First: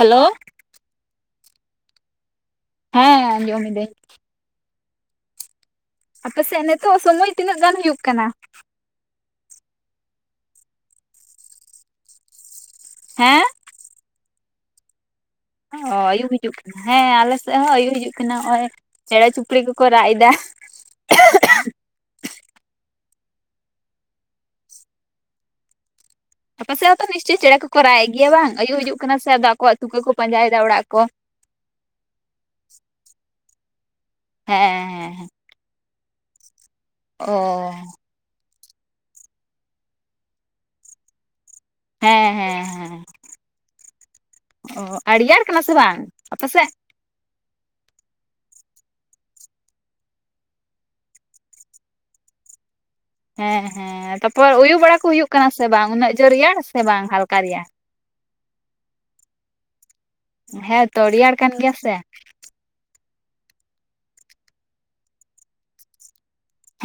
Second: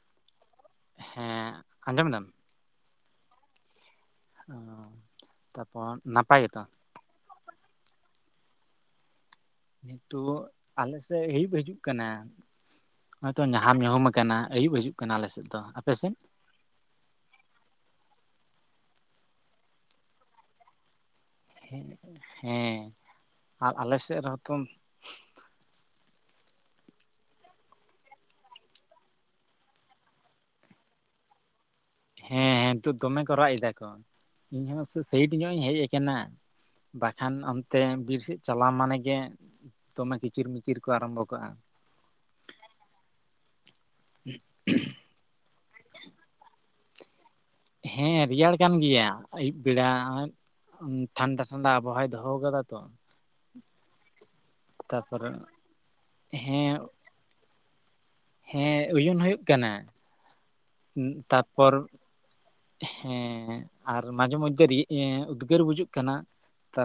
Hello ᱦᱮᱸ ᱟᱸᱡᱚᱢ ᱫᱟᱢ ᱦᱮᱸ ᱟᱸᱡᱚᱢᱤᱫᱟᱹᱧ ᱚ ᱛᱟᱯᱚᱨ ᱱᱟᱯᱟᱭ ᱜᱮᱛᱚ ᱦᱤᱛᱳᱜ ᱥᱚᱢᱚᱭ ᱛᱤᱱᱟᱹᱜ ᱜᱟᱱ ᱦᱩᱭᱩᱜ ᱠᱟᱱᱟ ᱱᱤᱛᱚᱜ ᱟᱞᱮᱥᱮᱫ ᱟᱭᱩᱵ ᱦᱤᱡᱩᱜ ᱠᱟᱱᱟ ᱦᱚᱭᱛᱚ ᱦᱮᱸ ᱧᱟ ᱟᱢ ᱧᱩᱦᱩᱢ ᱠᱟᱱᱟ, ᱟᱹᱭᱩᱵ ᱦᱤᱡᱩᱜ ᱠᱟᱱᱟ ᱟᱞᱮᱥᱮᱜ᱾ ᱚ ᱟᱭᱩᱵ ᱦᱤᱡᱩᱜ ᱦᱮᱸ ᱟᱞᱮ ᱥᱮᱫ ᱦᱚᱸ ᱟᱭᱩᱵ ᱦᱤᱡᱩᱜ ᱠᱟᱱᱟ, ᱱᱚᱜᱼᱚᱭ ᱪᱮᱸᱬᱮ ᱪᱩᱯᱲᱤ ᱠᱚᱠᱚ ᱨᱟᱜ ᱮᱫᱟ᱾ ᱦᱮ ᱦᱮᱸ ᱟᱨ ᱟᱞᱮ ᱥᱮᱫ ᱨᱮᱦᱚᱸ ᱛᱚ ᱟᱯᱮᱥᱮᱫ ᱦᱚᱸᱛᱚ ᱱᱤᱥᱪᱳᱭ ᱪᱮᱬᱮ ᱠᱚᱠᱚ ᱨᱟᱜ ᱮᱫ ᱜᱮᱭᱟ ᱵᱟᱝ, ᱟᱭᱩᱵ ᱦᱤᱡᱩᱜ ᱥᱮ ᱟᱫᱚ ᱟᱠᱚᱣᱟᱜ ᱛᱩᱠᱟᱹ ᱠᱚ ᱯᱟᱸᱡᱟᱭᱮᱫᱟ ᱚᱲᱟᱜ ᱠᱚ᱾ ᱦᱮᱸ ᱱᱤᱛᱚᱜ ᱫᱚᱢᱮ ᱠᱚ ᱨᱟᱜ ᱫᱟ ᱠᱚ, ᱤᱧ ᱦᱚᱸ ᱦᱮᱸ ᱦᱮᱸ ᱦᱮᱸ ᱥᱟᱭᱤᱴ ᱧᱚᱜ ᱤᱧ ᱦᱮᱡ ᱠᱟᱱᱟ᱾ ᱚ ᱵᱟᱠᱷᱟᱱ ᱚᱱᱛᱮ ᱵᱤᱨ ᱥᱮᱜ ᱪᱟᱞᱟᱣ ᱢᱟᱱᱮᱜᱮ, ᱫᱚᱢᱮ ᱠᱤᱪᱤᱨ-ᱢᱤᱪᱤᱨ ᱠᱚ ᱟᱨᱟᱢᱵᱷᱚ ᱠᱟᱜ-ᱟ᱾ ᱦᱮᱸ ᱦᱮᱸ ᱦᱮᱸ᱾ ᱚ ᱟᱨ ᱨᱤᱭᱟᱲ ᱠᱟᱱᱟ ᱥᱮ ᱵᱟᱝ ᱟᱯᱮᱥᱮᱜ? ᱦᱮᱸ ᱨᱤᱭᱟᱲ ᱠᱟᱱ ᱜᱮᱭᱟ ᱟᱹᱭᱩᱵ ᱵᱮᱲᱟ᱾ ᱴᱷᱟᱱᱰᱟ ᱴᱷᱟᱱᱰᱟ ᱟᱵᱚᱦᱟᱣᱟᱭ ᱫᱚᱦᱚᱣ ᱠᱟᱫᱟ ᱛᱚ᱾ ᱦᱮᱸ ᱦᱮᱸ ᱛᱟᱯᱚᱨ ᱩᱭᱩ ᱵᱟᱲᱟ ᱠᱩ ᱛᱟᱯᱚᱨᱮ ᱦᱳᱭᱳᱜ ᱠᱟᱱᱟ ᱥᱮ ᱵᱟᱝ, ᱩᱱᱟᱹᱜ ᱡᱳᱨ ᱨᱮᱭᱟᱲ ᱦᱮᱸ ᱥᱮ ᱵᱟᱝ ᱦᱟᱞᱠᱟ ᱨᱮᱭᱟᱲ? ᱦᱮᱸ ᱳᱭᱳᱱ ᱦᱳᱭᱳᱜ ᱠᱟᱱᱟ᱾ ᱦᱮᱸ ᱛᱚ ᱨᱮᱭᱟᱲ ᱠᱟᱱ ᱜᱮᱭᱟ ᱛᱟᱨᱯᱚᱨ ᱥᱮ᱾ ᱦᱮᱸ ᱟᱨ ᱢᱟᱡᱷᱮ ᱢᱚᱫᱽᱫᱷᱮ ᱨᱮ ᱩᱫᱽᱜᱟᱹᱨ ᱵᱩᱡᱩᱜ ᱠᱟᱱᱟ᱾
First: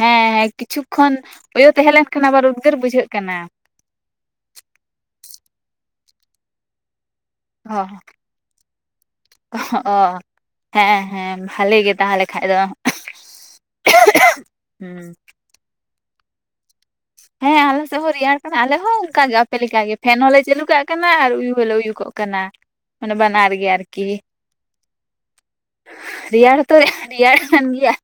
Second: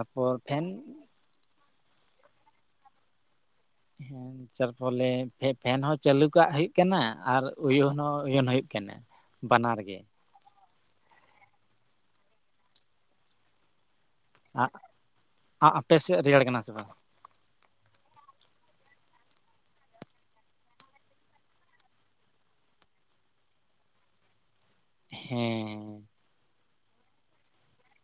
ᱦᱮᱸ ᱦᱮᱸ ᱯᱷᱮᱱ ᱠᱤᱪᱷᱩ ᱠᱷᱚᱱ ᱳᱭᱳ ᱛᱟᱦᱮᱸ ᱞᱮᱱ ᱠᱷᱟᱱ ᱟᱵᱟᱨ ᱩᱫᱜᱟᱹᱨ ᱵᱩᱡᱷᱟᱹᱜ ᱠᱟᱱᱟ᱾ ᱦᱮ ᱛᱟᱨᱯᱚᱞᱮ ᱯᱷᱮᱱ ᱦᱚᱸ ᱪᱟᱹᱞᱩ ᱠᱟᱜ ᱦᱳᱭᱳᱜ ᱠᱟᱱᱟ, ᱟᱨ ᱚ ᱳᱭᱳᱱ ᱦᱚᱸ ᱳᱭᱳᱱ ᱦᱳᱭᱳᱜ ᱠᱟᱱᱟ᱾ ᱵᱟᱱᱟᱨ [unintelligible] ᱜᱮ ᱚ ᱦᱮᱸ ᱦᱮᱸ ᱵᱷᱟᱞᱮ ᱜᱮ ᱛᱟᱦᱚᱞᱮ ᱠᱷᱟᱡ ᱫᱚ᱾ [unintelligible] ᱦᱩᱸ ᱟ-ᱟᱯᱮ ᱥᱮᱫ ᱨᱮᱭᱟᱲ ᱠᱟᱱᱟ ᱥᱮ ᱵᱟᱝ? ᱦᱮᱸ ᱟᱞᱮ ᱥᱮ ᱦᱚᱸ ᱨᱮᱭᱟᱲ ᱠᱟᱱᱟ ᱟᱞᱮ ᱦᱚᱸ ᱚᱝᱠᱟᱜ ᱜᱮ ᱟᱯᱮ ᱞᱮᱠᱟ ᱜᱮ, ᱯᱷᱮᱱ ᱦᱚᱸᱞᱮ ᱪᱟᱹᱞᱩ ᱠᱟᱜ ᱠᱟᱱᱟ, ᱟᱨ ᱩᱭᱩ ᱦᱚᱞᱮ ᱩᱭᱩ ᱠᱚᱜ ᱠᱟᱱᱟ᱾ ᱠᱟᱱᱟ, ᱢᱟᱱᱮ ᱵᱟᱱᱟᱨ ᱜᱮ ᱟᱨᱠᱤ᱾ ᱦᱮᱸ ᱨᱮᱭᱟᱲ ᱦᱚᱛᱚ ᱨᱮᱭᱟᱲ ᱠᱟᱱ ᱜᱮᱭᱟ᱾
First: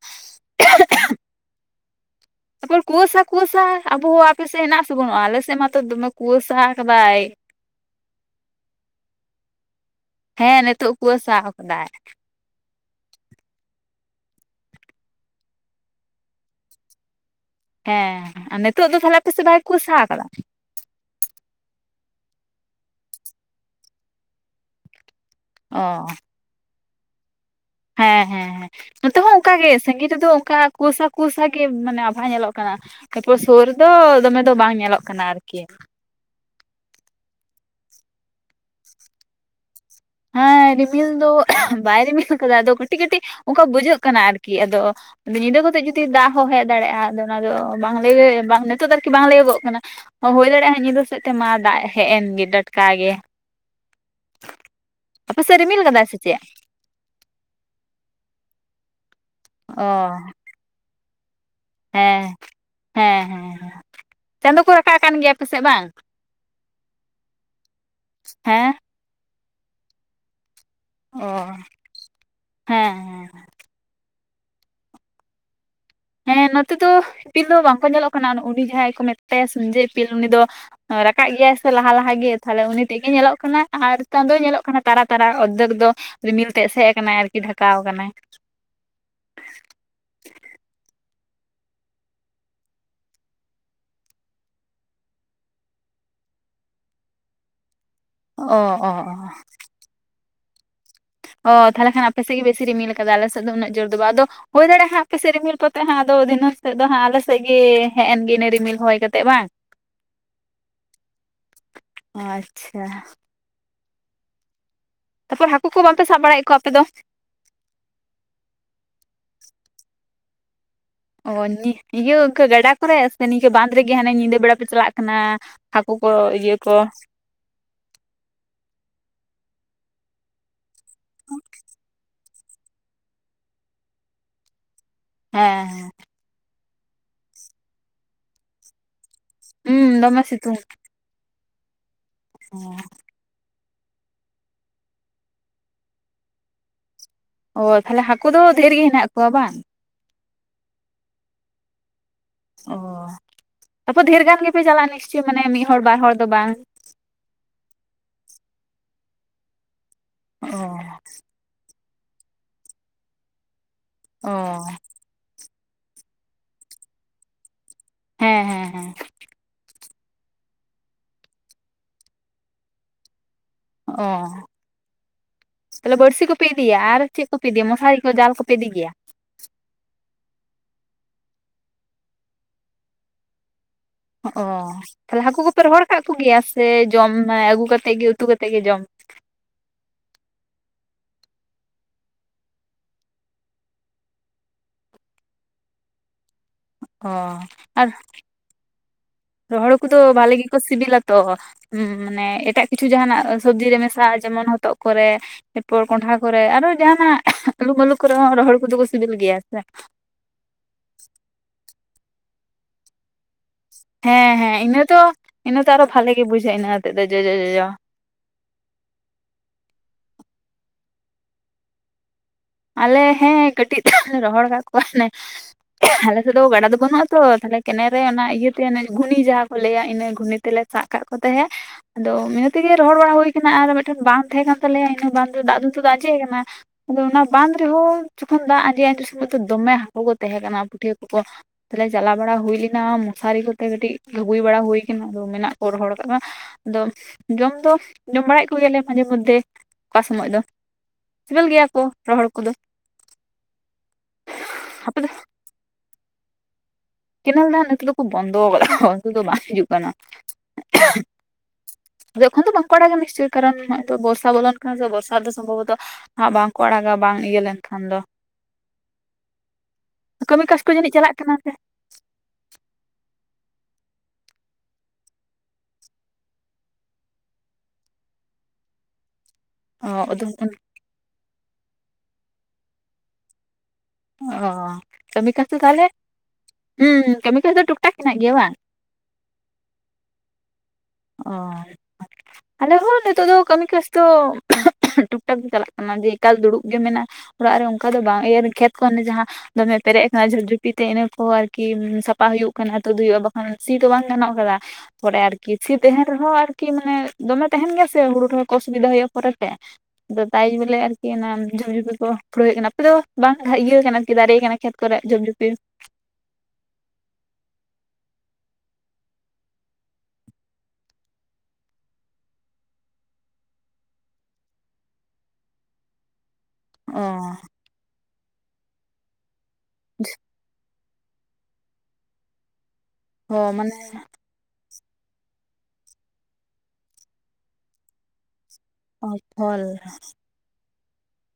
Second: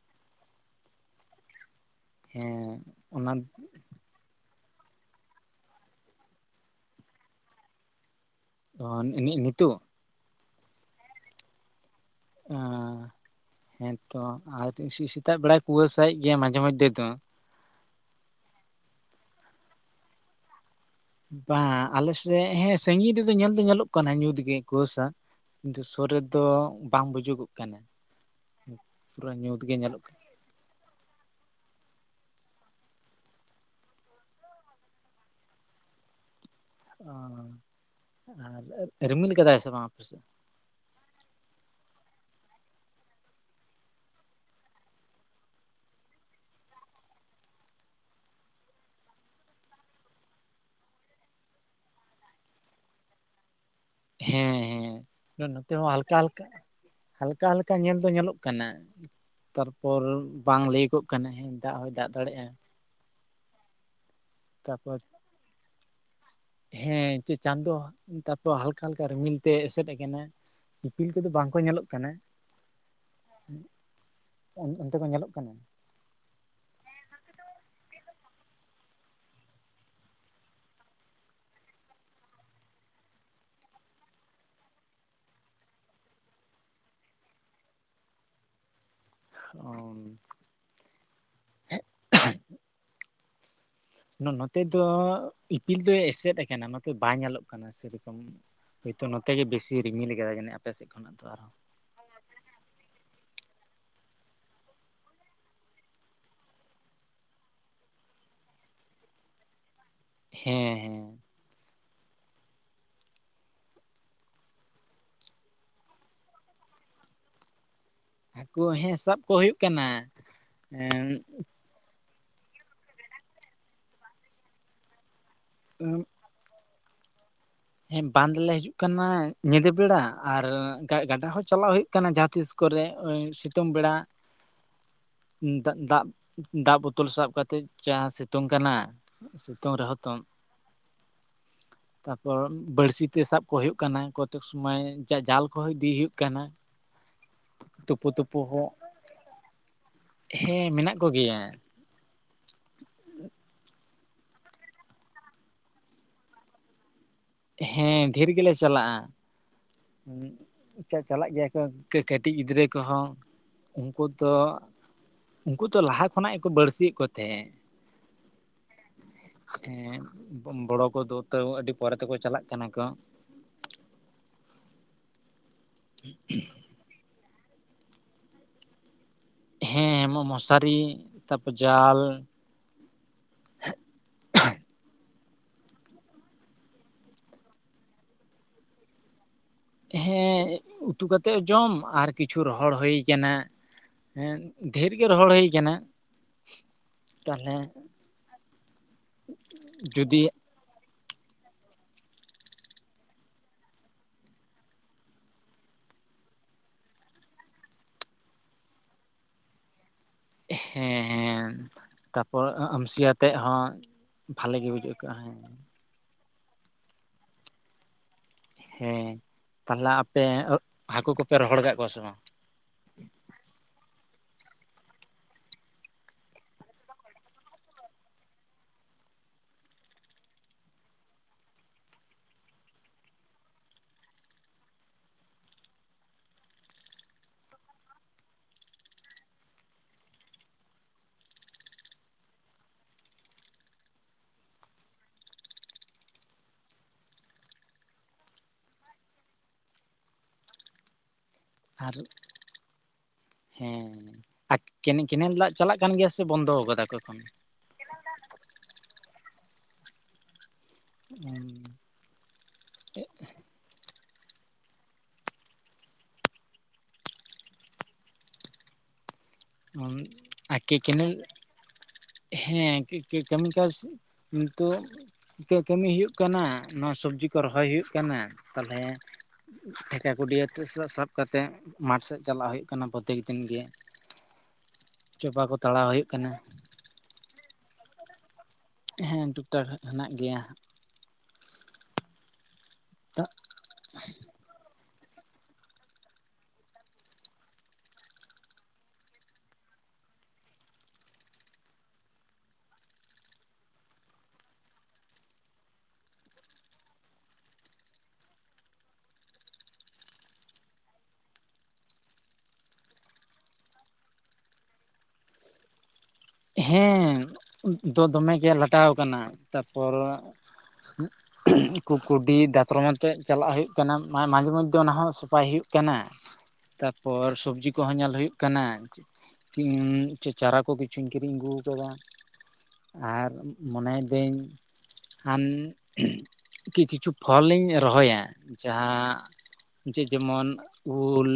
ᱦᱮᱸ ᱛᱟᱯᱚᱨ ᱚᱱᱟ ᱠᱩᱣᱟᱹᱥᱟ-ᱠᱩᱣᱟᱹᱥᱟ ᱟᱵᱚᱦᱟᱣᱟ ᱟᱯᱮᱥᱮᱜ ᱦᱮᱱᱟᱜ ᱥᱮ ᱵᱟᱹᱱᱩᱜᱼᱟ ᱟᱞᱮ ᱥᱮᱜ ᱢᱟᱛᱚ ᱫᱚᱢᱮ ᱠᱩᱣᱟᱹᱥᱟ ᱠᱟᱫᱟᱭ᱾ ᱚ ᱱᱤ-ᱱᱤᱛᱳᱜ? ᱦᱮᱸ ᱱᱤᱛᱚᱜ ᱠᱩᱣᱟᱹᱥᱟᱣ ᱠᱟᱫᱟᱭ᱾ ᱚ ᱦᱮᱸᱛᱚ ᱟᱨ ᱥᱮᱛᱟᱜ ᱵᱮᱲᱟᱭ ᱠᱩᱣᱟᱹᱥᱟᱭᱮᱫ ᱜᱮᱭᱟ ᱢᱟᱡᱷᱮ ᱢᱚᱫᱽᱫᱷᱮ ᱫᱚ᱾ ᱦᱮᱸ ᱟᱨ ᱱᱤᱛᱚᱜ ᱫᱚ ᱛᱟᱦᱚᱞᱮ ᱟᱯᱮᱥᱮᱜ ᱵᱟᱭ ᱠᱩᱣᱟᱹᱥᱟ ᱠᱟᱫᱟ? ᱵᱟᱝ ᱟᱞᱮ ᱥᱮᱜ ᱦᱮᱸ ᱥᱟᱺᱜᱤᱧ ᱨᱮᱫᱚ ᱧᱮᱞ ᱫᱚ ᱧᱮᱞᱚᱜ ᱠᱟᱱᱟ ᱧᱩᱛᱜᱮ ᱠᱩᱣᱟᱹᱥᱟ᱾ ᱫᱩ ᱚ ᱥᱳᱨ ᱨᱮᱫᱚ, ᱵᱟᱝ ᱵᱩᱡᱩᱜᱚᱜ ᱠᱟᱱᱟ᱾ ᱦᱮᱸ ᱦᱮᱸ ᱦᱮᱸ ᱱᱚᱛᱮ ᱯᱩᱨᱟᱹ ᱦᱚᱸ ᱚᱝᱠᱟ ᱧᱩᱛ ᱜᱮ ᱧᱮᱞᱚᱜ ᱥᱟᱺᱜᱤᱧ ᱠᱟᱱᱟ ᱨᱮᱫᱚ ᱚᱝᱠᱟ ᱠᱩᱣᱟᱹᱥᱟ ᱠᱩᱣᱟᱹᱥᱟ ᱜᱮ ᱢᱟᱱᱮ ᱟᱵᱷᱟᱣᱟ ᱧᱮᱞᱚᱜ ᱠᱟᱱᱟ᱾ ᱛᱟᱯᱚᱨ ᱥᱳᱨ ᱨᱮ ᱫᱚ, ᱫᱚᱢᱮ ᱫᱚ ᱵᱟᱝ ᱧᱮᱞᱚᱜ ᱠᱟᱱᱟ ᱟᱨ ᱠᱤ᱾ ᱚ ᱨᱤᱢᱤᱞ ᱠᱟᱫᱟᱭ ᱥᱮ ᱵᱟᱝ ᱟᱯᱮ ᱥᱮᱜ? ᱦᱮᱸ ᱨᱤᱢᱤᱞ ᱫᱚ ᱵᱟᱭ ᱨᱤᱢᱤᱞ ᱠᱟᱫᱟ ᱟᱫᱚ ᱠᱟᱹᱴᱤᱜ ᱠᱟᱹᱴᱤᱜ ᱚᱱᱠᱟ ᱵᱩᱡᱷᱟᱹᱜ ᱠᱟᱱᱟ ᱟᱨ ᱠᱤ ᱟᱫᱚ᱾ ᱟᱫᱚ ᱧᱤᱫᱟᱹ ᱠᱟᱛᱮ ᱡᱩᱫᱤ ᱫᱟᱜ ᱦᱚᱸ ᱦᱮᱡ ᱫᱟᱲᱮᱜᱟ ᱟᱫᱚ ᱚᱱᱟ ᱫᱚ ᱵᱟᱝ ᱞᱟᱹᱭ ᱱᱤᱛᱚᱜ ᱫᱚ ᱟᱨᱠᱤ ᱵᱟᱝ ᱞᱟᱹᱭᱟᱹ ᱜᱚᱜ ᱠᱟᱱᱟ᱾ ᱦᱳ ᱫᱟᱲᱮᱜᱟ ᱦᱟᱸᱜ ᱧᱤᱫᱟᱹ ᱥᱮᱫ ᱛᱮ ᱢᱟ ᱫᱟᱜ ᱦᱮᱡ ᱮᱱ ᱜᱮ ᱴᱟᱴᱠᱟ ᱜᱮ᱾ ᱦᱮᱸ ᱦᱮᱸ ᱟᱯᱮᱥᱮᱫ ᱱᱚᱛᱮ ᱨᱤᱢᱤᱞ ᱦᱚᱸ ᱠᱟᱫᱟᱭ ᱦᱟᱞᱠᱟ ᱥᱮ ᱪᱮᱫ ᱦᱟᱞᱠᱟ᱾ ᱦᱟᱞᱠᱟ ᱦᱟᱞᱠᱟ ᱧᱮᱞ ᱫᱚ ᱧᱮᱞᱚᱜ ᱠᱟᱱᱟ, ᱚ ᱛᱟᱨᱯᱚᱨ ᱵᱟᱝ ᱞᱟᱹᱭ ᱠᱚᱭᱚᱜ ᱠᱟᱱᱟ ᱦᱮᱸ᱾ ᱫᱟᱜ ᱦᱚᱭ ᱫᱟᱜ ᱦᱮᱸ ᱫᱟᱲᱮᱭᱟᱜᱼᱟ ᱦᱮᱸ ᱦᱮᱸ ᱪᱟᱸᱫᱚ ᱠᱚ ᱛᱟᱨᱯᱚᱨ ᱨᱟᱠᱟᱵ ᱠᱟᱱ ᱜᱮᱭᱟ ᱟᱯᱮ ᱥᱮᱜ ᱵᱟᱝ? ᱦᱮᱸ ᱪᱮᱫ ᱪᱟᱸᱫᱚ ᱛᱟᱨᱯᱚᱨ ᱦᱮᱸ ᱦᱟᱞᱠᱟ ᱦᱟᱞᱠᱟ ᱨᱤᱢᱤᱞ ᱛᱮ ᱮᱥᱮᱫ ᱠᱟᱱᱟ᱾ ᱤᱯᱤᱞ ᱠᱚᱫᱚ ᱚ ᱵᱟᱝ ᱠᱚ ᱧᱮᱞᱚᱜ ᱠᱟᱱᱟ᱾ ᱦᱮᱸ ᱦᱮᱸ ᱩᱸ ᱚᱱᱛᱮ ᱠᱚ ᱧᱮᱞᱚᱜ ᱠᱟᱱᱟ᱾ ᱦᱮᱸ ᱱᱚᱛᱮ ᱫᱚ, ᱤᱯᱤᱞ ᱫᱚ ᱵᱟᱝ ᱠᱚ ᱧᱮᱞᱚᱜ ᱠᱟᱱᱟ ᱩᱱᱤ ᱡᱟᱸᱦᱟᱭ ᱠᱚ ᱢᱮᱛᱟᱭᱟ ᱥᱩᱧ ᱡᱟᱹᱭ ᱤᱯᱤᱞ ᱩᱱᱤ ᱫᱚ ᱨᱟᱠᱟᱵ ᱜᱮᱭ ᱟᱭ ᱥᱮ ᱞᱟᱦᱟ ᱞᱟᱦᱟ ᱜᱮ, ᱛᱷᱟᱞᱮ ᱩᱱᱤ ᱴᱤᱡ ᱜᱮ ᱧᱮᱞᱚᱜ ᱠᱟᱱᱟ ᱟᱨ ᱪᱟᱸᱫᱳ ᱫᱚᱭ ᱧᱮᱞᱚᱜ ᱠᱟᱱᱟ ᱛᱟᱨᱟ ᱛᱟᱨᱟ ᱚᱫᱷᱮᱠ ᱫᱚᱼᱼ ᱨᱤᱢᱤᱞ ᱛᱮ ᱮᱥᱮᱫ ᱟᱠᱟᱱᱟᱭ ᱟᱨ ᱠᱤ ᱰᱷᱟᱠᱟᱣ ᱟᱠᱟᱱᱟᱭ᱾ [unintelligible] ᱱᱚᱛᱮ ᱫᱚ ᱤᱯᱤᱞ ᱫᱚ ᱮᱥᱮᱫ ᱟᱠᱟᱱᱟ ᱱᱚᱛᱮ ᱵᱟᱭ ᱧᱮᱞᱚᱜ ᱠᱟᱱᱟ᱾ ᱥᱮ ᱨᱚᱠᱚᱢ ᱚ [unintelligible] ᱚ ᱦᱚᱭ ᱛᱚ ᱱᱚᱛᱮ ᱜᱮ ᱵᱮᱥᱤ ᱨᱤᱢᱤᱞ ᱟᱠᱟᱫᱟ ᱡᱟᱱᱤᱡ ᱟᱯᱮ ᱥᱮᱫ ᱠᱷᱚᱱᱟᱜ ᱫᱚ᱾ ᱚ ᱟᱨᱦᱚᱸ ᱛᱟᱞᱮ ᱠᱷᱟᱱ ᱟᱯᱮ ᱥᱮᱫ ᱜᱮ ᱵᱮᱥᱤ ᱨᱤᱢᱤᱞ ᱠᱟᱫᱟ, ᱟᱞᱮ ᱥᱮᱫ ᱫᱚ ᱩᱱᱟᱹᱜ ᱡᱳᱨ ᱫᱚ ᱵᱟᱝ ᱟᱫᱚᱼᱼ ᱦᱩᱭ ᱫᱟᱲᱮᱜ ᱦᱟᱸᱜ ᱟᱯᱮ ᱥᱮᱫ ᱨᱤᱢᱤᱞ ᱠᱟᱛᱮᱜ ᱦᱟᱸᱜ, ᱟᱫᱚ ᱫᱷᱤᱱᱟᱹ ᱥᱮᱫ ᱫᱚ ᱦᱟᱸᱜ ᱟᱞᱮ ᱥᱮᱫ ᱜᱮ ᱦᱮᱡ ᱮᱱ ᱜᱮ ᱤᱱᱟᱹ ᱨᱤᱢᱤᱞ ᱦᱚᱭ ᱠᱟᱛᱮᱜ ᱵᱟᱝ? ᱦᱮᱸ ᱦᱮᱸ ᱟᱪᱪᱷᱟ ᱛᱟᱨᱯᱚᱨ ᱦᱟᱹᱠᱩ ᱠᱚ ᱵᱟᱝ ᱯᱮ ᱥᱟᱵ ᱵᱟᱲᱟ ᱭᱮᱫ ᱠᱚᱣᱟ ᱟᱯᱮ ᱫᱚ? ᱦᱟᱹᱠᱩ ᱦᱮᱸ ᱥᱟᱵ ᱠᱚ ᱦᱩᱭᱩᱜ ᱠᱟᱱᱟ᱾ ᱚ ᱤᱱᱠᱟᱹ ᱜᱟᱰᱟ ᱠᱚᱨᱮ, ᱥᱮ ᱱᱤᱝᱠᱟᱹ ᱵᱟᱸᱫ ᱨᱮᱜᱮ ᱦᱟᱱᱮ ᱧᱤᱫᱟᱹ ᱵᱮᱲᱟ ᱯᱮ ᱪᱟᱞᱟᱜ ᱠᱟᱱᱟ᱾ ᱦᱟᱹᱠᱩ ᱠᱚ ᱤᱭᱟᱹ ᱠᱚᱼᱼ ᱦᱮᱸ ᱵᱟᱸᱫᱽ ᱞᱮ ᱦᱤᱡᱩᱜ ᱠᱟᱱᱟ ᱧᱤᱫᱟᱹ ᱵᱮᱲᱟ, ᱟᱨ ᱜᱟᱰᱟ ᱦᱚᱸ ᱪᱟᱞᱟᱜ ᱦᱩᱭᱩᱜ ᱠᱟᱱᱟ [unintelligible] ᱛᱤᱥ ᱠᱚᱨᱮ ᱥᱤᱛᱩᱝ ᱵᱮᱲᱟ ᱦᱮᱸ ᱦᱮᱸ ᱫᱟᱜᱼᱼ ᱫᱟᱜ ᱵᱩᱛᱚᱞ ᱥᱟᱵ ᱠᱟᱛᱮᱫ ᱡᱟᱸᱦᱟ ᱥᱤᱛᱩᱝ ᱠᱟᱱᱟᱼᱼ ᱦᱩᱸ ᱫᱚᱢᱮ ᱥᱤᱛᱩᱝ ᱠᱟᱱᱟ᱾ ᱛᱟᱨᱯᱚᱨ ᱵᱟᱹᱲᱥᱤ ᱛᱮ ᱥᱟᱵ ᱠᱚ ᱦᱩᱭᱩᱜ ᱠᱟᱱᱟ, ᱠᱚᱛᱮᱠ ᱥᱚᱢᱚᱭ ᱡᱟᱞ ᱠᱚᱦᱚᱸ ᱤᱫᱤ ᱦᱩᱭᱩᱜ ᱠᱟᱱᱟ᱾ ᱚ ᱛᱟᱞᱦᱮ ᱛᱩᱯᱩ ᱦᱟᱠᱩ ᱛᱩᱯᱩ ᱫᱚ ᱦᱚᱸ ᱫᱷᱮᱨ ᱜᱮ ᱦᱮᱱᱟᱜ ᱠᱚᱣᱟ ᱵᱟᱝ? ᱦᱮᱸ ᱢᱮᱱᱟᱜ ᱠᱚ ᱜᱮᱭᱟ᱾ ᱚ ᱟᱯᱚ ᱰᱷᱮᱨ ᱜᱟᱱ ᱜᱮᱯᱮ ᱪᱟᱞᱟᱜᱼᱟ ᱱᱤᱥ ᱪᱚᱭ ᱢᱟᱱᱮ ᱢᱤᱫ ᱦᱚᱲ ᱵᱟᱨ ᱦᱚᱲ ᱫᱚ ᱵᱟᱝ? ᱦᱮᱸ ᱰᱷᱮᱨ ᱜᱮᱞᱮ ᱪᱟᱞᱟᱜᱼᱟ ᱚ ᱪᱟᱞᱟᱜ ᱜᱮᱭᱟ ᱠᱚ ᱤᱱᱠᱟᱹᱠᱟᱹᱴᱤᱡ ᱜᱤᱫᱽᱨᱟᱹ ᱠᱚᱦᱚᱸ ᱩᱱᱠᱩ ᱫᱚᱼᱼ ᱚ ᱩᱱᱠᱩ ᱫᱚ ᱞᱟᱦᱟ ᱠᱷᱚᱱᱟᱜ ᱜᱮᱠᱚ ᱵᱟᱹᱲᱥᱤ ᱮᱫ ᱠᱚ ᱛᱟᱦᱮᱸᱫᱼᱼ ᱦᱮᱸ ᱦᱮᱸ ᱦᱮᱸ ᱦᱮᱸ ᱵᱚᱲᱚ ᱠᱚᱫᱚ ᱛᱟᱹᱣ ᱟᱹᱰᱤ ᱯᱚᱨᱮ ᱛᱮᱠᱚ ᱪᱟᱞᱟᱜ ᱠᱟᱱᱟ ᱠᱚᱼᱼ ᱚ ᱛᱟᱞᱦᱮ ᱵᱟᱹᱲᱥᱤ ᱠᱚ ᱯᱮ ᱤᱫᱤᱭᱟ ᱟᱨᱼᱼ ᱪᱮᱫ ᱠᱚ ᱯᱮ ᱤᱫᱤ ᱭᱟ ᱢᱚᱥᱟᱨᱤ ᱠᱚ ᱡᱟᱞ ᱠᱚ ᱯᱮ ᱤᱫᱤ ᱜᱮᱭᱟ᱾ [unintelligible] ᱢᱚᱥᱟᱨᱤ ᱛᱟᱯᱚᱨ ᱡᱟᱞ ᱦᱚᱜᱼᱚ, ᱛᱟᱦᱞᱮ ᱦᱟᱹᱠᱩ ᱠᱚ ᱯᱮ ᱨᱚᱦᱚᱲ ᱠᱟᱜ ᱠᱚ ᱜᱮᱭᱟ ᱥᱮ ᱡᱚᱢ ᱟᱹᱜᱩ ᱠᱟᱛᱮ ᱜᱮ ᱩᱛᱩ ᱠᱟᱛᱮᱫ ᱜᱮ ᱡᱚᱢᱼᱼ ᱦᱮᱸ ᱩᱛᱩ ᱠᱟᱛᱮᱫ ᱡᱚᱢ ᱟᱨ ᱠᱤᱪᱷᱩ ᱨᱚᱦᱚᱲ ᱦᱩᱭ ᱟᱠᱟᱱᱟ᱾ ᱦᱮᱸ ᱰᱷᱮᱨ ᱜᱮ ᱨᱚᱦᱚᱲ ᱦᱳᱭ ᱠᱟᱱᱟ᱾ ᱚ ᱛᱟᱦᱚᱞᱮ ᱟᱨ ᱨᱚᱦᱚᱲ ᱦᱟᱠᱚ ᱫᱚ ᱡᱩᱫᱤ ᱵᱷᱟᱞᱮ ᱜᱮᱠᱚ ᱥᱤᱵᱤᱞᱟ ᱛᱚ ᱦᱮᱸ ᱢᱟᱱᱮ ᱮᱴᱟᱜ ᱠᱤᱪᱷᱩ ᱡᱟᱦᱟᱸᱱᱟᱜ ᱥᱚᱵᱽᱡᱤ ᱨᱮ ᱢᱮᱥᱟ ᱡᱮᱢᱚᱱ ᱦᱚᱛᱚᱜ ᱠᱚᱨᱮ᱾ ᱮᱨᱯᱚᱨ ᱠᱚᱸᱱᱰᱷᱟ ᱠᱚᱨᱮ ᱟᱨᱚ ᱡᱟᱦᱟᱱᱟᱜ ᱟᱹᱞᱩ ᱢᱟᱹᱞᱩ ᱠᱚᱨᱮ ᱦᱚᱸ ᱨᱚᱦᱚᱲ ᱦᱟᱠᱩ ᱫᱚ ᱠᱚ ᱥᱤᱵᱤᱞ ᱜᱮᱭᱟ ᱥᱮ᱾ ᱦᱮᱸ ᱦᱮᱸ ᱛᱟᱯᱚᱨ ᱟᱢᱥᱤᱭᱟᱛ ᱛᱮᱫ ᱦᱚᱸ ᱦᱮᱸ ᱦᱮᱸ ᱵᱷᱟᱞᱤ ᱜᱮ ᱵᱩᱡᱩᱜ ᱤᱱᱟᱹ ᱫᱚ ᱵᱩᱡᱷᱟᱹᱜ ᱠᱟᱱᱟ ᱦᱮᱸ ᱤᱱᱟᱹ ᱟᱨᱚ ᱵᱷᱟᱞᱤᱜᱮ ᱜᱮ ᱵᱩᱡᱷᱟᱹᱜ ᱤᱱᱟᱹ ᱟᱛᱮᱫ ᱫᱚ ᱡᱚᱡᱚ ᱡᱚᱡᱚ᱾ ᱦᱮᱸ ᱛᱟᱦᱚᱞᱮ ᱟᱯᱮ ᱦᱟᱹᱠᱩ ᱠᱚᱯᱮ ᱨᱚᱦᱚᱲ ᱠᱟᱫ ᱠᱚᱣᱟ ᱥᱮ ᱵᱟᱝ? ᱟᱞᱮ ᱦᱮᱸ ᱠᱟᱹᱴᱤᱡ ᱛᱟᱞᱟᱝ ᱞᱮ ᱨᱚᱦᱚᱲ ᱠᱟᱜ ᱠᱚᱣᱟᱞᱮ᱾ ᱟᱞᱮ ᱥᱮᱫ ᱫᱚ ᱜᱟᱰᱟ ᱫᱚ ᱵᱟᱹᱱᱩᱜ ᱟ ᱛᱚ ᱛᱟᱦᱞᱮ ᱠᱮᱱᱮᱞ ᱨᱮ ᱚᱱᱟ ᱤᱭᱟᱹᱛᱮ ᱜᱷᱩᱱᱤ ᱡᱟᱦᱟᱸ ᱠᱚ ᱞᱟᱹᱭᱟ ᱤᱱᱟᱹ ᱜᱷᱩᱱᱤ ᱛᱮᱞᱮ ᱥᱟᱜ ᱠᱟᱜ ᱠᱚ ᱛᱟᱦᱮᱸᱜ᱾ ᱟᱫᱚ ᱤᱱᱟᱹ ᱛᱮᱜᱮ ᱨᱚᱦᱚᱲ ᱵᱟᱲᱟ ᱦᱩᱭ ᱟᱠᱟᱱᱟ ᱟᱨ ᱢᱤᱫᱴᱮᱱ ᱵᱟᱸᱫ ᱛᱟᱦᱮᱸ ᱠᱟᱱ ᱛᱟᱞᱮᱭᱟ ᱤᱱᱟᱹ ᱵᱟᱸᱫᱷ ᱫᱟᱜ ᱫᱩᱛᱩ ᱫᱚ ᱟᱸᱡᱮᱫ ᱟᱠᱟᱱᱟ᱾ ᱟᱫᱚ ᱚᱱᱟ ᱵᱟᱸᱫᱽ ᱨᱮᱦᱚᱸ ᱡᱚᱠᱷᱚᱱ ᱫᱟᱜ ᱟᱸᱡᱮ ᱟᱸᱡᱮ ᱥᱚᱢᱚᱭ ᱫᱚ ᱫᱚᱢᱮ ᱦᱟᱹᱠᱩ ᱠᱚ ᱛᱟᱦᱮᱸ ᱠᱟᱱᱟ ᱯᱩᱴᱷᱤ ᱦᱟᱹᱠᱩ ᱠᱚ᱾ ᱛᱟᱦᱚᱞᱮ ᱪᱟᱞᱟᱣ ᱵᱟᱲᱟ ᱦᱩᱭ ᱞᱮᱱᱟ ᱢᱚᱥᱟᱨᱤ ᱠᱚᱛᱮ ᱠᱟᱹᱴᱤᱡ ᱜᱷᱟᱵᱩᱭ ᱵᱟᱲᱟ ᱦᱩᱭ ᱟᱠᱟᱱᱟ ᱟᱫᱚ ᱢᱮᱱᱟᱜ ᱠᱚ ᱨᱚᱦᱚᱲ ᱟᱠᱟᱫ ᱠᱚᱭᱟ ᱾ ᱟᱫᱚ ᱡᱚᱢ ᱫᱚ ᱡᱚᱢ ᱵᱟᱲᱟᱭᱮᱫ ᱠᱚᱜᱮᱭᱟᱞᱮ ᱢᱟᱡᱷᱮ ᱢᱚᱫᱽᱫᱷᱮ ᱚᱠᱟ ᱥᱚᱢᱚᱭ ᱫᱚ ᱥᱤᱵᱤᱞ ᱜᱮᱭᱟ ᱠᱚ ᱟᱨ ᱨᱚᱦᱚᱲ ᱦᱟᱠᱩ ᱫᱚ ᱦᱮᱸ ᱟᱨ ᱠᱮᱱᱮᱞ ᱫᱟᱜ ᱪᱟᱞᱟᱜ ᱠᱟᱱ ᱜᱮᱭᱟ ᱥᱮ ᱵᱚᱱᱫᱚ ᱠᱟᱫᱟ ᱠᱚ ᱧᱮᱞ ᱫᱟ ᱱᱤᱛᱚᱜ ᱫᱚᱠᱚ ᱵᱚᱱᱫᱚ ᱟᱠᱟᱫᱟ ᱫᱚ ᱵᱟᱝ ᱦᱤᱡᱩᱜ ᱠᱟᱱᱟ᱾ ᱡᱠᱷᱚᱱ ᱫᱚ ᱵᱟᱝᱠᱚ ᱟᱲᱟᱜᱟ ᱱᱤᱥᱪᱚᱭ, ᱠᱟᱨᱚᱱ ᱱᱚᱜ-ᱚᱭ ᱛᱚ ᱵᱚᱨᱥᱟ ᱵᱚᱞᱚᱱ ᱠᱟᱱᱟ ᱥᱮ ᱵᱚᱨᱥᱟ ᱨᱮ ᱫᱚ ᱥᱚᱢᱵᱷᱚᱵᱚᱛᱚ ᱦᱟᱸᱜ ᱵᱟᱝᱠᱚ ᱟᱲᱟᱜᱟ ᱵᱟᱝ ᱤᱭᱟᱹ ᱞᱮᱱᱠᱷᱟᱱ ᱫᱚ ᱾ ᱠᱟᱹᱢᱤ ᱠᱟᱡᱽ ᱟᱨ ᱠᱚ [unintelligible] ᱡᱟᱹᱱᱤᱡ ᱪᱟᱞᱟᱜ ᱠᱟᱱᱟ ᱥᱮ [inaudible] ᱠᱟᱢᱤ, ᱠᱟᱥ ᱢᱤ ᱱᱤᱛᱚᱜ ᱤᱱᱠᱟᱹ ᱠᱟᱹᱢᱤ ᱦᱩᱭᱩᱜ ᱠᱟᱱᱟ ᱱᱚᱣᱟ ᱥᱚᱵᱡᱤ ᱠᱚ ᱨᱚᱦᱚᱭ ᱦᱩᱭᱩᱜ ᱠᱟᱱᱟ ᱛᱟᱞᱦᱮ ᱚ ᱴᱷᱮᱠᱟ ᱟᱫᱚ ᱠᱩᱰᱭᱟᱹᱛ ᱥᱟ ᱥᱟᱵ ᱠᱟᱛᱮᱫ ᱢᱟᱴᱷ ᱥᱮᱫ ᱪᱟᱞᱟᱜ ᱦᱩᱭᱩᱜ ᱠᱟᱱᱟ ᱯᱨᱚᱛᱮᱠ ᱫᱤᱱᱜ ᱜᱮ ᱾ ᱚ ᱠᱟᱹᱢᱤ ᱠᱟᱡ ᱫᱚ ᱛᱟᱦᱚᱞᱮ, ᱦᱩᱭᱩᱜ ᱠᱟᱱᱟ ᱦᱩᱸ ᱠᱟᱹᱢᱤ ᱠᱟᱡ ᱫᱚ ᱴᱩᱠ ᱴᱟᱠ ᱦᱮᱱᱟᱜ ᱜᱮᱭᱟ ᱵᱟᱝ? ᱦᱮᱸ ᱴᱩᱠ ᱴᱟᱠ ᱦᱮᱱᱟᱜ ᱜᱮᱭᱟ ᱾ ᱚ ᱟᱞᱮ ᱦᱚᱸ ᱱᱤᱛᱚᱜ ᱫᱚ ᱠᱟᱹᱢᱤ ᱠᱟᱹᱥ ᱛᱚ [inaudible] ᱴᱩᱠ ᱴᱟᱠ ᱫᱚ ᱪᱟᱞᱟᱜ ᱠᱟᱱᱟ ᱡᱮ ᱮᱠᱟᱞ ᱫᱩᱲᱩᱵ ᱜᱮ ᱢᱮᱱᱟᱜ-ᱟ ᱚᱲᱟᱜ ᱨᱮ ᱚᱱᱠᱟ ᱫᱚ ᱵᱟᱝ [unintelligible] ᱠᱷᱮᱛ ᱠᱚ ᱚᱱᱮ ᱡᱟᱦᱟᱸ ᱫᱚᱢᱮ ᱯᱮᱨᱮᱡ ᱟᱠᱟᱱᱟ ᱡᱷᱤᱯ ᱡᱷᱩᱯᱤ ᱛᱮ ᱤᱱᱟᱹ ᱠᱚ ᱟᱨᱠᱤ ᱥᱟᱯᱷᱟ ᱦᱩᱭᱩᱜ ᱠᱟᱱᱟ ᱛᱩᱫ ᱦᱩᱭᱩᱜᱼᱟ ᱵᱟᱠᱷᱟᱱ ᱥᱤ ᱫᱚ ᱵᱟᱝ ᱜᱟᱱᱚᱜ ᱠᱟᱫᱟ ᱾ ᱯᱚᱨᱮ ᱟᱨ ᱠᱤ ᱾ ᱥᱤ ᱛᱟᱦᱮᱱ ᱨᱮᱦᱚᱸ ᱟᱨᱠᱤ ᱢᱟᱱᱮ ᱫᱚᱢᱮ ᱛᱟᱦᱮᱱ ᱜᱮᱭᱟ ᱥᱮ ᱦᱩᱲᱩ ᱨᱮᱦᱚᱸ ᱚᱥᱩᱵᱤᱫᱟ ᱦᱩᱭᱩᱜᱼᱟ ᱯᱚᱨᱮ ᱛᱮ᱾ ᱟᱫᱚ ᱛᱟᱭ ᱵᱚᱞᱮ ᱟᱨᱠᱤ ᱚᱱᱟ ᱡᱷᱚᱯ ᱡᱷᱩᱯᱤ ᱠᱚ ᱩᱯᱲᱟᱹᱣ ᱮᱫ ᱠᱟᱱᱟ ᱟᱯᱮ ᱫᱚ ᱵᱟᱝ ᱤᱭᱟᱹ ᱠᱟᱱᱟ ᱟᱨᱠᱤ ᱫᱟᱨᱮ ᱠᱟᱱᱟ ᱠᱷᱮᱛ ᱠᱨᱮᱜ ᱡᱷᱚᱯ ᱡᱷᱩᱯᱤ? ᱦᱮᱸ ᱫᱚ ᱫᱚᱢᱮᱜᱮ ᱞᱟᱴᱟᱣ ᱟᱠᱟᱱᱟ ᱛᱟᱯᱚᱨ ᱠᱩ ᱠᱩᱰᱤ ᱫᱟᱛᱨᱚᱢ ᱟᱛᱮ ᱪᱟᱞᱟᱜ ᱦᱩᱭᱩᱜ ᱠᱟᱱᱟ ᱢᱟ ᱢᱟᱡᱷᱮ ᱢᱚᱫᱡᱷᱮ ᱚᱱᱟ ᱦᱚᱸ ᱥᱟᱯᱷᱟᱭ ᱦᱩᱭᱩᱜ ᱠᱟᱱᱟ ᱾ ᱚ ᱛᱟᱯᱚᱨ ᱥᱚᱵᱡᱤ ᱠᱚᱸᱦᱚᱸ ᱧᱮᱞ ᱦᱩᱭᱩᱜ ᱠᱟᱱᱟ, ᱩᱸᱻ ᱪᱟᱨᱟ ᱠᱚ ᱠᱤᱪᱷᱩ ᱠᱚᱧ ᱠᱤᱨᱤᱧ ᱟᱹᱜᱩ ᱟᱠᱟᱫᱟ, ᱟᱨ ᱦᱚᱸ ᱢᱟᱱᱮ ᱢᱚᱱᱮᱭ ᱫᱟᱹᱧ ᱠᱷᱟᱱ ᱠᱤ ᱠᱤᱪᱷᱩ ᱯᱷᱚᱞ ᱤᱧ ᱨᱚᱦᱚᱭᱟ ᱾ ᱚ ᱡᱟᱦᱟᱸ ᱯᱷᱚᱞ ᱡᱮ ᱡᱮᱢᱚᱱ ᱩᱞ,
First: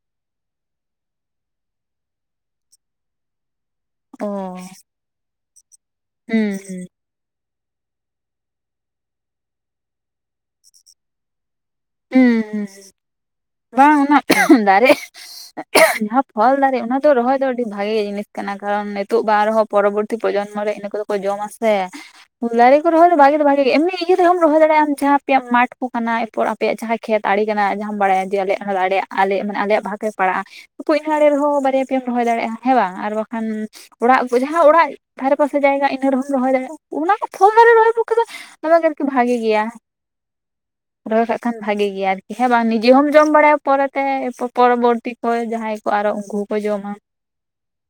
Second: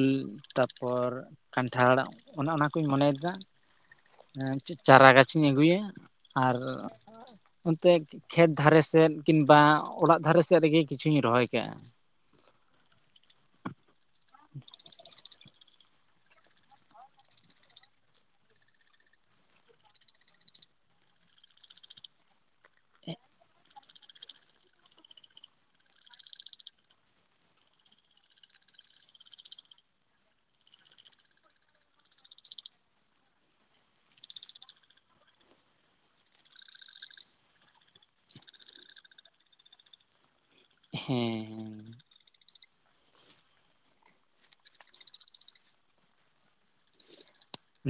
ᱛᱟᱯᱚᱨ ᱠᱟᱱᱴᱷᱟᱲ ᱚᱱᱮ ᱚᱱᱟ ᱠᱩᱧ ᱢᱚᱱᱮᱭᱮᱫᱟ ᱾ ᱚ ᱪᱟᱨᱟ ᱜᱟᱪᱷ ᱤᱧ ᱟᱹᱜᱩᱭᱟ ᱦᱩᱸ ᱟᱨ ᱦᱩᱸ ᱚᱱᱛᱮ ᱠᱷᱮᱛ ᱫᱷᱟᱨᱮ ᱥᱮᱫ ᱠᱤᱱᱵᱟ ᱚᱲᱟᱜ ᱫᱷᱟᱨᱮ ᱥᱮᱫ ᱨᱮᱜᱮ ᱠᱤᱪᱷᱩᱧ ᱨᱚᱦᱚᱭ ᱠᱟᱜᱼᱟ ᱾ ᱩᱸ ᱦᱩᱸ ᱦᱩᱸᱻ, ᱵᱟᱝ ᱚᱱᱟ ᱫᱟᱨᱮ [unintelligible] ᱡᱟᱦᱟᱸ ᱯᱷᱚᱞ ᱫᱟᱨᱮ ᱚᱱᱟ ᱫᱚ ᱨᱚᱦᱚᱭ ᱫᱚ ᱟᱹᱰᱤ ᱵᱷᱟᱜᱮ ᱡᱤᱱᱤᱥ ᱠᱟᱱᱟ ᱠᱟᱨᱚᱱ ᱱᱤᱛᱳᱜ ᱵᱟᱝ ᱨᱮᱦᱚᱸ ᱯᱚᱨᱚᱵᱚᱨᱛᱤ ᱯᱨᱚᱡᱚᱱᱢᱚ ᱨᱮ ᱤᱱᱟᱹ ᱠᱚᱫᱚ ᱠᱚ ᱡᱚᱢᱟ ᱥᱮ ᱾ ᱫᱟᱨᱮ ᱠᱚ ᱨᱚᱦᱚᱭ ᱫᱚ ᱵᱷᱟᱜᱮ ᱫᱚ ᱵᱷᱟᱜᱮ ᱜᱮ ᱮᱢᱱᱤ ᱤᱭᱟᱹ ᱛᱮᱦᱚᱸᱢ ᱨᱚᱦᱚᱭ ᱫᱟᱲᱮᱜᱼᱟᱢ ᱡᱟᱦᱟᱸ ᱟᱯᱮᱭᱟᱜ ᱢᱟᱴᱷ ᱠᱚ ᱠᱟᱱᱟ ᱮᱨᱯᱚᱨ ᱟᱯᱮᱭᱟᱜ ᱡᱟᱦᱟᱸ ᱠᱷᱮᱛ ᱟᱲᱮ ᱠᱟᱱᱟ ᱡᱟᱦᱟᱸᱢ ᱵᱟᱲᱟᱭᱟ ᱡᱮ ᱟᱞᱮᱭᱟᱜ ᱱᱚᱣᱟ ᱫᱚ ᱟᱞᱮᱭᱟᱜ ᱟᱞᱮ ᱢᱟᱱᱮ ᱟᱞᱮᱭᱟᱜ ᱵᱷᱟᱜ ᱨᱮ ᱯᱟᱲᱟᱜ-ᱟ [unintelligible] ᱟᱲᱮ ᱨᱮᱦᱚᱸ ᱵᱟᱨᱭᱟ ᱯᱮᱭᱟᱢ ᱨᱚᱦᱚᱭ ᱫᱟᱲᱮᱜᱼᱟ ᱦᱮᱸ ᱵᱟᱝ ᱟᱨ ᱵᱟᱠᱷᱟᱱ ᱚᱲᱟᱜ ᱠᱚ ᱡᱟᱦᱟᱸ ᱚᱲᱟᱜ ᱫᱷᱟᱨᱮ ᱯᱟᱥᱮ ᱡᱟᱭᱜᱟ ᱤᱱᱟᱹ ᱨᱮᱦᱚᱢ ᱨᱚᱦᱚᱭ ᱫᱟᱲᱮᱭᱟᱜᱼᱟ ᱾ ᱚᱱᱟ ᱠᱚ ᱯᱷᱚᱞ ᱫᱟᱨᱮ ᱨᱚᱦᱚᱭ ᱯᱚᱠᱷᱮ ᱫᱚ [unintelligible] ᱟᱨᱠᱤ ᱵᱷᱟᱜᱮ ᱜᱮᱭᱟ ᱾ ᱦᱮᱸ ᱾ ᱠᱷᱟᱱ ᱵᱷᱟᱜᱤ ᱜᱮᱭᱟ ᱟᱨᱠᱤ ᱦᱮᱸ ᱵᱟᱝ ᱱᱤᱡᱮ ᱦᱚᱸᱢ ᱡᱚᱢ ᱵᱟᱲᱟᱭᱟ ᱯᱚᱨᱮ ᱛᱮ ᱯᱚᱨᱚᱵᱚᱨᱛᱤ ᱠᱚᱨᱮ ᱡᱟᱦᱟᱸᱭ ᱠᱚ ᱟᱨᱚ ᱩᱱᱠᱩ ᱠᱚ ᱡᱚᱢᱟ ᱾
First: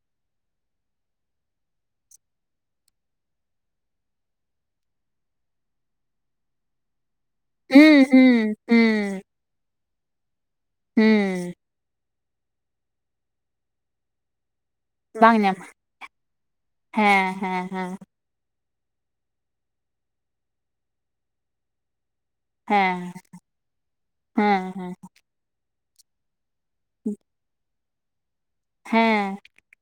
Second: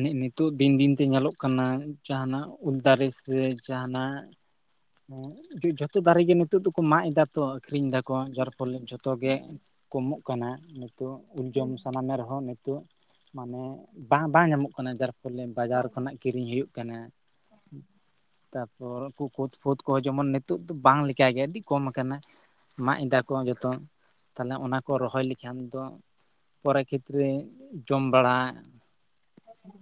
ᱱᱤᱜ ᱱᱤᱛᱚᱜ ᱫᱤᱱ ᱫᱤᱱ ᱛᱮ ᱧᱮᱞᱚᱜ ᱠᱟᱱᱟ ᱡᱟᱦᱟᱱᱟᱜ ᱩᱞᱫᱟᱨᱮ ᱥᱮ ᱡᱟᱦᱟᱱᱟᱜ ᱠᱚ ᱡᱷᱚᱛᱚ ᱫᱟᱨᱮ ᱜᱮ ᱱᱤᱛᱳᱜ ᱫᱚᱠᱚ ᱢᱟᱜ ᱮᱫᱟ ᱛᱚ ᱟᱠᱷᱨᱤᱧ ᱦᱩᱸ ᱫᱟᱠᱚ ᱡᱟᱨ ᱦᱩᱸ ᱯᱷᱚᱞ ᱡᱚᱛᱚ ᱦᱩᱸ ᱜᱮ ᱠᱚᱢᱚᱜ ᱠᱟᱱᱟ ᱱᱤᱛᱚᱜ ᱩᱞ ᱦᱩᱸ ᱡᱚᱢ ᱥᱟᱱᱟ ᱢᱮ ᱨᱮᱦᱚ ᱱᱤᱛᱚᱜ ᱢᱟᱱᱮ ᱵᱟᱝ ᱵᱟᱝ ᱧᱟᱢᱚᱜ ᱚᱱᱮ ᱡᱟᱨ ᱵᱟᱝ ᱯᱷᱚᱞᱮ ᱧᱟᱢᱟ ᱵᱟᱡᱟᱨ ᱠᱷᱚᱱᱟᱜ ᱠᱤᱨᱤᱧ ᱦᱩᱭᱩᱜ ᱠᱟᱱᱟ ᱦᱮᱸ ᱦᱮᱸ ᱦᱮᱸ ᱾ ᱛᱟᱨᱯᱚᱨ ᱠᱩ ᱠᱳᱛ ᱯᱷᱳᱛ ᱠᱚᱦᱚ ᱡᱚᱢᱚᱱ ᱱᱤᱛᱚᱜ ᱫᱚ ᱵᱟᱝ ᱞᱮᱠᱟᱜᱮ ᱟᱹᱰᱤ ᱠᱚᱢ ᱠᱟᱱᱟ ᱾ ᱢᱟᱜ ᱦᱮᱸ ᱮᱫᱟ ᱠᱚ ᱡᱚᱛᱚ ᱛᱟᱞᱦᱮ ᱦᱮᱸ ᱚᱱᱟ ᱦᱮᱸ ᱠᱚ ᱨᱚᱦᱚᱭ ᱞᱮᱠᱷᱟᱱ ᱫᱚ ᱯᱚᱨᱮ ᱠᱷᱮᱛᱨᱮ ᱡᱚᱢ ᱵᱟᱲᱟ ᱦᱮᱸ,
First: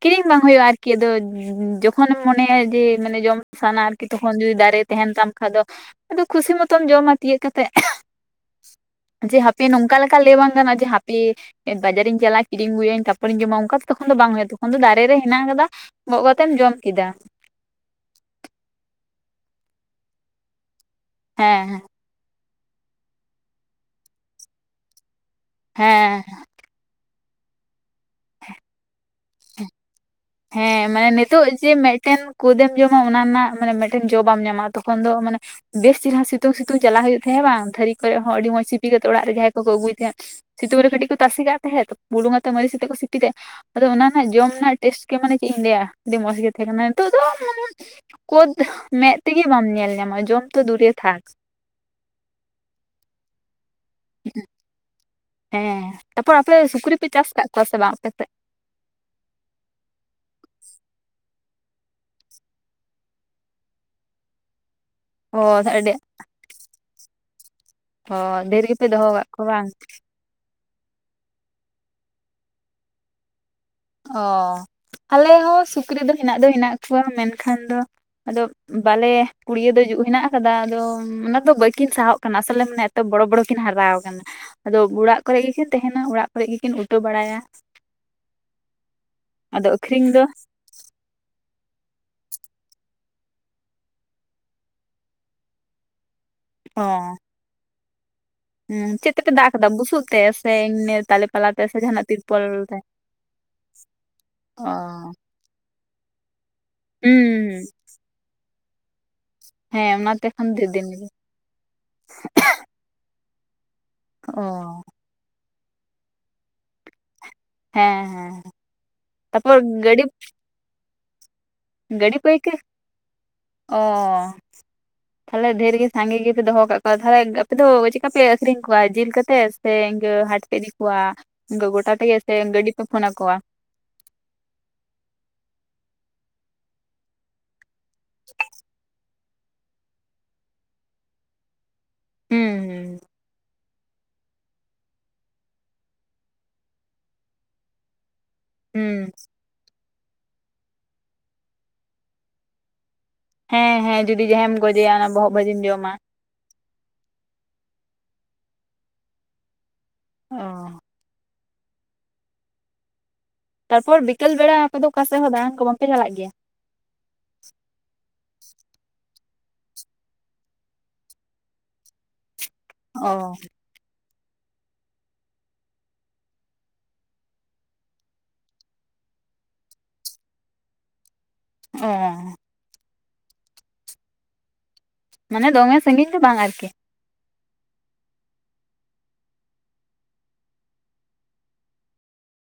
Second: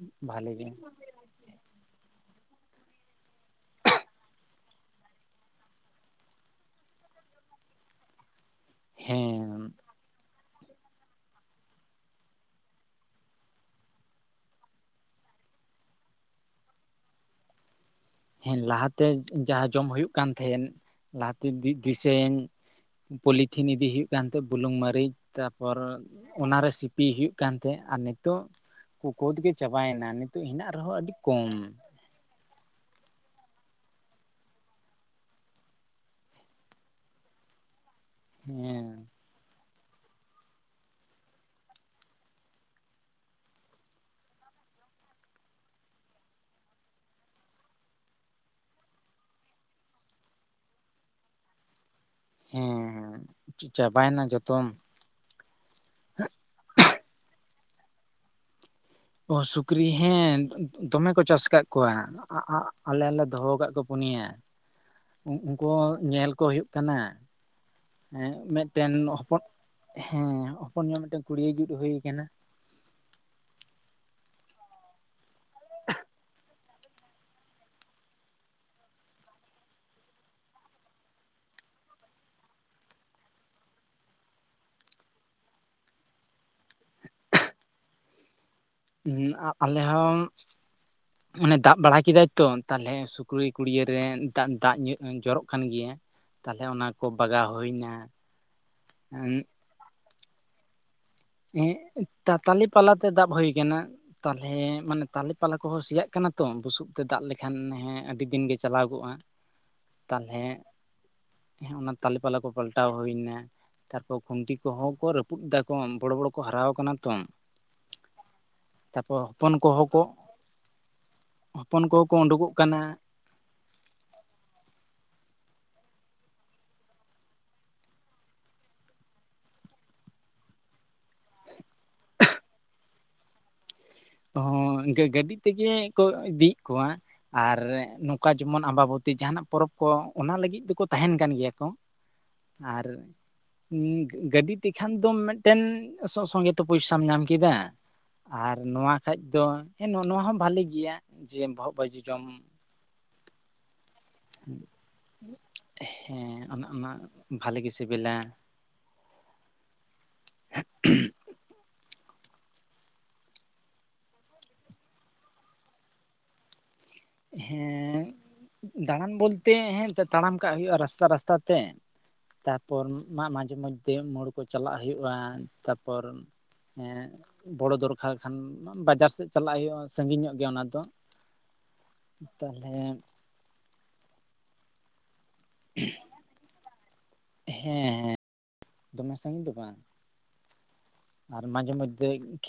ᱠᱤᱨᱤᱧ ᱵᱟᱝ ᱵᱷᱟᱞᱮ ᱦᱩᱭᱩᱜᱼᱟ ᱜᱮ ᱟᱨᱠᱤ ᱟᱫᱚ [unintelligible] ᱠᱷᱚᱱ ᱮᱢ ᱢᱚᱱᱮᱭᱟ ᱡᱮ ᱢᱟᱱᱮ ᱡᱚᱢ ᱥᱟᱱᱟ ᱟᱨᱠᱤ ᱛᱚᱠᱷᱚᱱ ᱡᱩᱫᱤ ᱫᱟᱨᱮ ᱛᱮᱦᱮᱱ ᱛᱟᱢ ᱠᱷᱟᱡ ᱫᱚ ᱟᱫᱚ ᱠᱷᱩᱥᱤ ᱢᱚᱛᱚᱢ ᱡᱚᱢᱟ ᱛᱤᱭᱳᱜ ᱠᱟᱛᱮᱜ ᱾ ᱡᱮ ᱦᱮᱸ ᱦᱟᱯᱮ ᱱᱚᱝᱠᱟ ᱞᱮᱠᱟ ᱞᱟᱹᱭ ᱵᱟᱝ ᱜᱟᱱᱚᱜ-ᱟ ᱡᱮ ᱦᱟᱯᱮ ᱵᱟᱡᱟᱨᱤᱧ ᱪᱟᱞᱟᱜᱼᱟ ᱠᱤᱨᱤᱧ ᱜᱩᱭᱟᱹᱧ ᱛᱟᱯᱚᱨᱤᱧ ᱡᱚᱢᱟ ᱚᱝᱠᱟ ᱫᱚ ᱛᱚᱠᱷᱚᱱ ᱫᱚ ᱵᱟᱝ ᱦᱳᱭᱳᱼᱟ ᱛᱚᱠᱷᱚᱱ ᱫᱚ ᱫᱟᱨᱮ ᱨᱮ ᱦᱮᱱᱟᱜ ᱠᱟᱫᱟ ᱜᱚᱜ ᱠᱟᱛᱮᱢ ᱡᱚᱢ ᱠᱮᱫᱟ ᱾ ᱦᱮᱸ ᱞᱟᱦᱟ ᱛᱮ ᱡᱟᱦᱟᱸ ᱡᱚᱢ ᱦᱩᱭᱩᱜ ᱠᱟᱱ ᱛᱟᱦᱮᱸᱱ ᱞᱟᱦᱟᱛᱮ ᱦᱮᱸ ᱵᱤ ᱵᱤᱥ ᱛᱮᱦᱮᱧ ᱯᱚᱞᱤᱛᱷᱤᱱ ᱤᱫᱤ ᱦᱩᱭᱩᱜ ᱠᱟᱱ ᱛᱮ ᱵᱩᱞᱩᱝ ᱢᱟᱹᱨᱤᱡ ᱛᱟᱯᱚᱨ ᱦᱮᱸ ᱚᱱᱟ ᱨᱮ ᱥᱤᱯᱤᱭ ᱦᱩᱭᱩᱜ ᱠᱟᱱ ᱛᱮᱦᱮᱜ ᱟᱨ ᱱᱮᱛᱚᱜ ᱠᱳᱫ ᱜᱮ ᱪᱟᱵᱟᱭᱱᱟ ᱦᱮᱸ ᱢᱟᱱᱮ ᱱᱮᱛᱚᱜ ᱡᱮ ᱢᱮᱜ ᱴᱮᱱ ᱠᱳᱫ ᱮᱢ ᱡᱚᱢᱟ ᱚᱱᱟ ᱨᱮᱱᱟᱜ ᱢᱟᱱᱮ ᱢᱮᱴᱮᱱ ᱡᱚ ᱵᱟᱢ ᱧᱟᱢᱟ ᱛᱚᱠᱷᱚᱱ ᱫᱚ ᱢᱟᱱᱮ ᱵᱮᱥ ᱪᱮᱨᱦᱨᱟ ᱥᱤᱛᱩᱝ ᱥᱤᱛᱩᱝ ᱪᱟᱞᱟᱣ ᱦᱩᱭᱩᱜ ᱛᱟᱦᱮᱡ ᱦᱮᱵᱟᱝ ᱛᱷᱟᱹᱨᱤ ᱠᱚᱨᱮᱜ ᱦᱚᱸ ᱟᱹᱰᱤ ᱢᱚᱸᱡᱽ ᱦᱮᱸ ᱥᱤᱯᱤ ᱠᱟᱛᱮ ᱚᱲᱟᱜ ᱨᱮ ᱡᱟᱸᱦᱟᱭ ᱠᱚᱠᱚ ᱟᱹᱜᱩᱭ ᱛᱮᱦᱮᱸᱫ ᱥᱤᱛᱩᱝ ᱨᱮ ᱠᱟᱹᱴᱤᱡ ᱠᱚ ᱛᱟᱥᱮ ᱠᱟᱜ ᱛᱟᱦᱮᱫ ᱵᱩᱞᱩᱝ ᱟᱛᱮ ᱢᱟᱨᱤᱪ ᱟᱛᱮ ᱠᱚ ᱥᱤᱯᱤ ᱛᱮ ᱟᱫᱚ ᱚᱱᱟ ᱱᱟᱜ ᱡᱚᱢ ᱱᱟᱜ ᱴᱮᱥᱴ ᱜᱮ ᱢᱟᱱᱮ ᱪᱮᱫ ᱤᱧ ᱞᱟᱹᱭᱟ ᱟᱹᱰᱤ ᱢᱚᱸᱡᱽ ᱜᱮ ᱛᱟᱦᱮ ᱠᱟᱱᱟ ᱱᱤᱛᱚᱜ ᱫᱚ ᱠᱳᱫ ᱢᱮᱜ ᱛᱮᱜᱮ ᱵᱟᱢ ᱧᱮᱞ ᱧᱟᱢᱟ ᱡᱚᱢ ᱛᱚ ᱫᱩᱨᱮ ᱛᱷᱟᱠ ᱦᱮᱸ ᱪᱟᱵᱟᱭᱱᱟ ᱡᱚᱛᱚᱢ ᱦᱮᱸ ᱛᱟᱯᱚᱨ ᱟᱯᱮ ᱥᱩᱠᱨᱤ ᱯᱮ ᱪᱟᱥ ᱠᱟᱜ ᱠᱚᱣᱟ ᱥᱮ ᱵᱟᱝ ᱟᱯᱮ ᱥᱮᱜ? ᱚ ᱥᱩᱠᱨᱤ ᱦᱮᱸ ᱫᱚᱢᱮ ᱠᱚ ᱪᱟᱥ ᱠᱟᱜ ᱠᱚᱣᱟ ᱟᱜ ᱟᱜ ᱟᱞᱮ ᱦᱚᱞᱮ ᱫᱚᱦᱚ ᱠᱟᱜ ᱠᱚᱣᱟ ᱯᱩᱱᱭᱟ ᱚ ᱩᱱᱠᱩ ᱦᱚ ᱟᱹᱰᱤ ᱧᱮᱞ ᱠᱚ ᱦᱩᱭᱩᱜ ᱠᱟᱱᱟ ᱚ ᱦᱮᱸ ᱰᱷᱮᱨ ᱜᱮᱯᱮ ᱢᱤᱜᱴᱮᱱ ᱫᱚᱦᱚ ᱠᱟᱜ ᱦᱚᱯᱚᱱ ᱠᱚᱣᱟ ᱵᱟᱝ ᱦᱮᱸ ᱦᱚᱯᱚᱱ ᱧᱚᱜ ᱢᱤᱫᱴᱮᱱ ᱠᱩᱲᱤᱭᱟᱹ ᱡᱩᱫ ᱦᱳᱭ ᱠᱟᱱᱟ ᱚᱻ ᱟᱞᱮ ᱦᱚ ᱥᱩᱠᱨᱤ ᱫᱚ ᱦᱮᱱᱟᱜ ᱫᱚ ᱦᱮᱱᱟᱜ ᱠᱚᱣᱟ ᱢᱮᱱᱠᱷᱟᱱ ᱫᱚ ᱟᱫᱚ ᱵᱟᱞᱮ ᱠᱩᱲᱭᱟᱹ ᱫᱚ ᱡᱩᱜ ᱦᱮᱱᱟᱜ ᱠᱟᱫᱟ ᱟᱫᱚ ᱚᱱᱟ ᱫᱚ ᱵᱟᱹᱠᱤᱱ ᱥᱟᱦᱚᱜ ᱠᱟᱱᱟ ᱟᱥᱚᱞᱮ ᱢᱟᱱᱮ ᱛᱚ ᱵᱚᱲᱚ ᱵᱚᱲᱚ ᱠᱤᱱ ᱦᱟᱨᱟᱣ ᱠᱟᱱᱟ ᱟᱫᱚ ᱚᱲᱟᱜ ᱠᱚᱨᱮ ᱜᱮᱠᱤᱱ ᱛᱮᱦᱮᱱᱟ ᱚᱲᱟᱜ ᱠᱚᱨᱮᱫ ᱜᱮᱠᱤᱱ ᱩᱴᱟᱹ ᱵᱟᱲᱟᱭᱟ ᱦᱩ ᱟᱫᱚ ᱟᱞᱮ ᱟᱹᱠᱷᱨᱤᱧ ᱦᱚᱸ ᱫᱚ ᱚᱱᱮ ᱫᱟᱜ ᱵᱟᱲᱟ ᱠᱮᱫᱟᱭ ᱛᱚ ᱛᱟᱞᱦᱮ ᱥᱩᱠᱨᱤ ᱠᱩᱲᱭᱟᱹᱨ ᱨᱮ ᱫᱟᱜ ᱫᱟᱜ ᱡᱚᱨᱚᱜ ᱠᱟᱱ ᱜᱮᱭᱟ ᱛᱟᱞᱦᱮ ᱚᱱᱟ ᱠᱚ ᱵᱟᱜᱟᱣ ᱦᱳᱭᱱᱟ ᱦᱩᱸ ᱪᱮᱫ ᱛᱮᱯᱮ ᱫᱟᱜ ᱠᱟᱫᱟ ᱵᱩᱥᱩᱜ ᱛᱮ ᱥᱮ ᱮᱢᱱᱤ ᱛᱟᱞᱮ ᱯᱟᱞᱟ ᱛᱮ ᱦᱮᱸ ᱥᱮ ᱡᱟᱦᱟᱱᱟᱜ ᱛᱤᱨᱯᱚᱞ ᱛᱟ-ᱛᱟᱞᱤ ᱯᱟᱞᱟ ᱛᱮ ᱫᱟᱵ ᱦᱳᱭ ᱠᱟᱱᱟ ᱛᱟᱞᱦᱮ ᱢᱟᱱᱮ ᱚ ᱛᱟᱞᱮ ᱯᱟᱞᱟ ᱠᱚᱦᱚ ᱥᱮᱭᱟᱜ ᱠᱟᱱᱟ ᱛᱚ ᱵᱩᱥᱩᱵ ᱛᱮ ᱫᱟᱵ ᱞᱮᱠᱷᱟᱱ ᱦᱩᱸ ᱦᱮᱸ ᱟᱹᱰᱤ ᱫᱤᱱ ᱜᱮ ᱪᱟᱞᱟᱣ ᱜᱚᱜᱼᱟ ᱦᱮᱸ ᱚᱱᱟᱛᱮ ᱛᱟᱞᱦᱮ ᱠᱷᱟᱱ ᱰᱷᱮᱨ ᱫᱤᱱ ᱜᱮ ᱦᱮ ᱚᱱᱟ ᱛᱟᱞᱮ ᱯᱟᱞᱟ ᱠᱚ ᱯᱟᱞᱴᱟᱣ ᱦᱳᱭ ᱱᱟ ᱛᱟᱨᱯᱚᱨ ᱚ ᱠᱷᱩᱱᱴᱤ ᱠᱚᱦᱚ ᱠᱚ ᱨᱟᱹᱯᱩᱫ ᱫᱟᱠᱚ ᱵᱚᱲᱟ ᱵᱚᱲᱚ ᱠᱚ ᱦᱟᱨᱟᱣ ᱟᱠᱟᱱᱟ ᱛᱚ ᱦᱮᱸ ᱦᱮᱸ ᱛᱟᱯᱚᱨ ᱦᱚᱯᱚᱱ ᱠᱚᱦᱚ ᱠᱚ ᱦᱚᱯᱚᱱ ᱠᱚᱦᱚᱸ ᱠᱚ ᱜᱟᱹᱰᱤ ᱯᱟᱹᱭ ᱠᱟ. ᱩᱰᱩᱠᱚᱜ ᱠᱟᱱᱟ ᱚᱻ [inaudible] ᱛᱷᱟᱞᱮ ᱫᱷᱮᱨ ᱜᱮ ᱥᱟᱸᱜᱮ ᱜᱮᱯᱮ ᱫᱚᱦᱚ ᱠᱟᱜ ᱠᱚᱣᱟ ᱛᱟᱞᱦᱮ ᱟᱯᱮ ᱫᱚ ᱪᱮᱜᱠᱟᱯᱮ ᱟᱠᱷᱨᱤᱧ ᱠᱚᱣᱟ ᱡᱮᱞ ᱠᱟᱛᱮ ᱥᱮ ᱤᱝᱠᱟᱹ ᱦᱟᱴ ᱯᱮ ᱤᱫᱤ ᱠᱚᱣᱟ ᱤᱝᱠᱟ. ᱜᱚᱴᱟ ᱛᱮᱜᱮ ᱥᱮ ᱜᱟᱹᱰᱤ ᱯᱮ ᱯᱷᱳᱱᱟ ᱠᱚᱣᱟ? ᱦᱚᱸ ᱤᱝᱠᱟᱹ ᱜᱟᱹᱰᱤ ᱛᱮᱜᱮ ᱠᱚ ᱤᱫᱤᱭᱮᱜ ᱠᱚᱣᱟ ᱟᱨ ᱱᱚᱝᱠᱟ ᱡᱚᱢᱚᱱ ᱟᱢᱵᱟᱵᱚᱛ ᱛᱤ ᱡᱟᱦᱟᱱᱟᱜ ᱯᱚᱨᱚᱵᱽ ᱠᱚ ᱚᱱᱟ ᱞᱟᱹᱜᱤᱫ ᱫᱚᱠᱚ ᱛᱟᱦᱮᱱ ᱠᱟᱱ ᱜᱮᱭᱟ ᱠᱚ ᱦᱩᱸ ᱩ ᱜᱟᱹᱰᱤ ᱛᱮᱠᱷᱟᱱ ᱫᱚ ᱢᱮᱜᱴᱮᱱ ᱥᱚ ᱥᱚᱸᱜᱮ ᱛᱮ ᱯᱩᱭᱥᱟᱢ ᱧᱟᱢ ᱠᱮᱫᱟ ᱟᱨ ᱱᱚᱣᱟ ᱦᱩᱸ ᱠᱷᱟᱡ ᱫᱚ ᱦᱮ ᱱᱚ ᱱᱚᱣᱟ ᱦᱚᱸ ᱵᱷᱟᱞᱤ ᱜᱮᱭᱟ ᱡᱮ ᱵᱚᱦᱚᱜ ᱵᱷᱟᱹᱡᱤ ᱡᱚᱢ ᱦᱮᱸ ᱦᱮᱸ ᱡᱩᱫᱤ ᱡᱟᱦᱟᱭᱮᱢ ᱜᱚᱡᱮᱭᱟ ᱚᱱᱟ ᱵᱚᱦᱚᱜ ᱵᱷᱟᱹᱡᱤᱢ ᱡᱚᱢᱟ ᱦᱮᱸ ᱚᱱᱟ ᱟᱢᱟᱜ ᱵᱷᱟᱞᱮ ᱜᱮ ᱥᱮᱵᱮᱞᱟ ᱚ [unintelligible] ᱛᱟᱨᱯᱚᱨ ᱵᱤᱠᱮᱞ ᱵᱮᱲᱟ ᱟᱯᱮ ᱫᱚ ᱚᱠᱟ ᱥᱮᱫ ᱦᱚᱸ ᱫᱟᱬᱟᱱ ᱠᱚ ᱵᱟᱝᱯᱮ ᱪᱟᱞᱟᱜ ᱜᱮᱭᱟ ᱦᱮᱸ ᱫᱟᱬᱟᱱ ᱵᱚᱞᱛᱮ ᱦᱮᱸ ᱛᱟᱲᱟᱢ ᱠᱟᱜ ᱦᱳᱭᱳᱜᱼᱟ ᱨᱟᱥᱛᱟ ᱨᱟᱥᱛᱟ ᱛᱮ ᱛᱟᱨᱯᱚᱨ ᱢᱟ ᱚ ᱢᱟᱡᱷᱮ ᱢᱚᱫᱽᱫᱷᱮ ᱢᱳᱲ ᱠᱚ ᱪᱟᱞᱟᱜ ᱦᱩᱭᱩᱜᱼᱟ ᱛᱟᱨᱯᱚᱨ ᱦᱮᱸ ᱵᱚᱲᱚ ᱫᱚᱨᱠᱟᱨ ᱠᱷᱟᱱ ᱵᱟᱡᱟᱨ ᱥᱮᱫ ᱪᱟᱞᱟᱜ ᱦᱩᱭᱩᱜᱼᱟ ᱥᱟᱺᱜᱤᱧ ᱧᱚᱜ ᱜᱮᱭᱟ ᱚᱱᱟ ᱫᱚ ᱚ ᱛᱟᱞᱦᱮ ᱢᱟᱱᱮ ᱫᱚᱢᱮ ᱥᱟᱺᱜᱤᱧ ᱫᱚ ᱵᱟᱝ ᱟᱨᱠᱤ ᱦᱮᱸ ᱦᱮᱸ ᱫᱚᱢᱮ ᱥᱟᱺᱜᱤᱧ ᱫᱚ ᱵᱟᱝ ᱟᱨ ᱢᱟᱡᱷᱮ ᱢᱚᱫᱽᱫᱷᱮ ᱠᱷ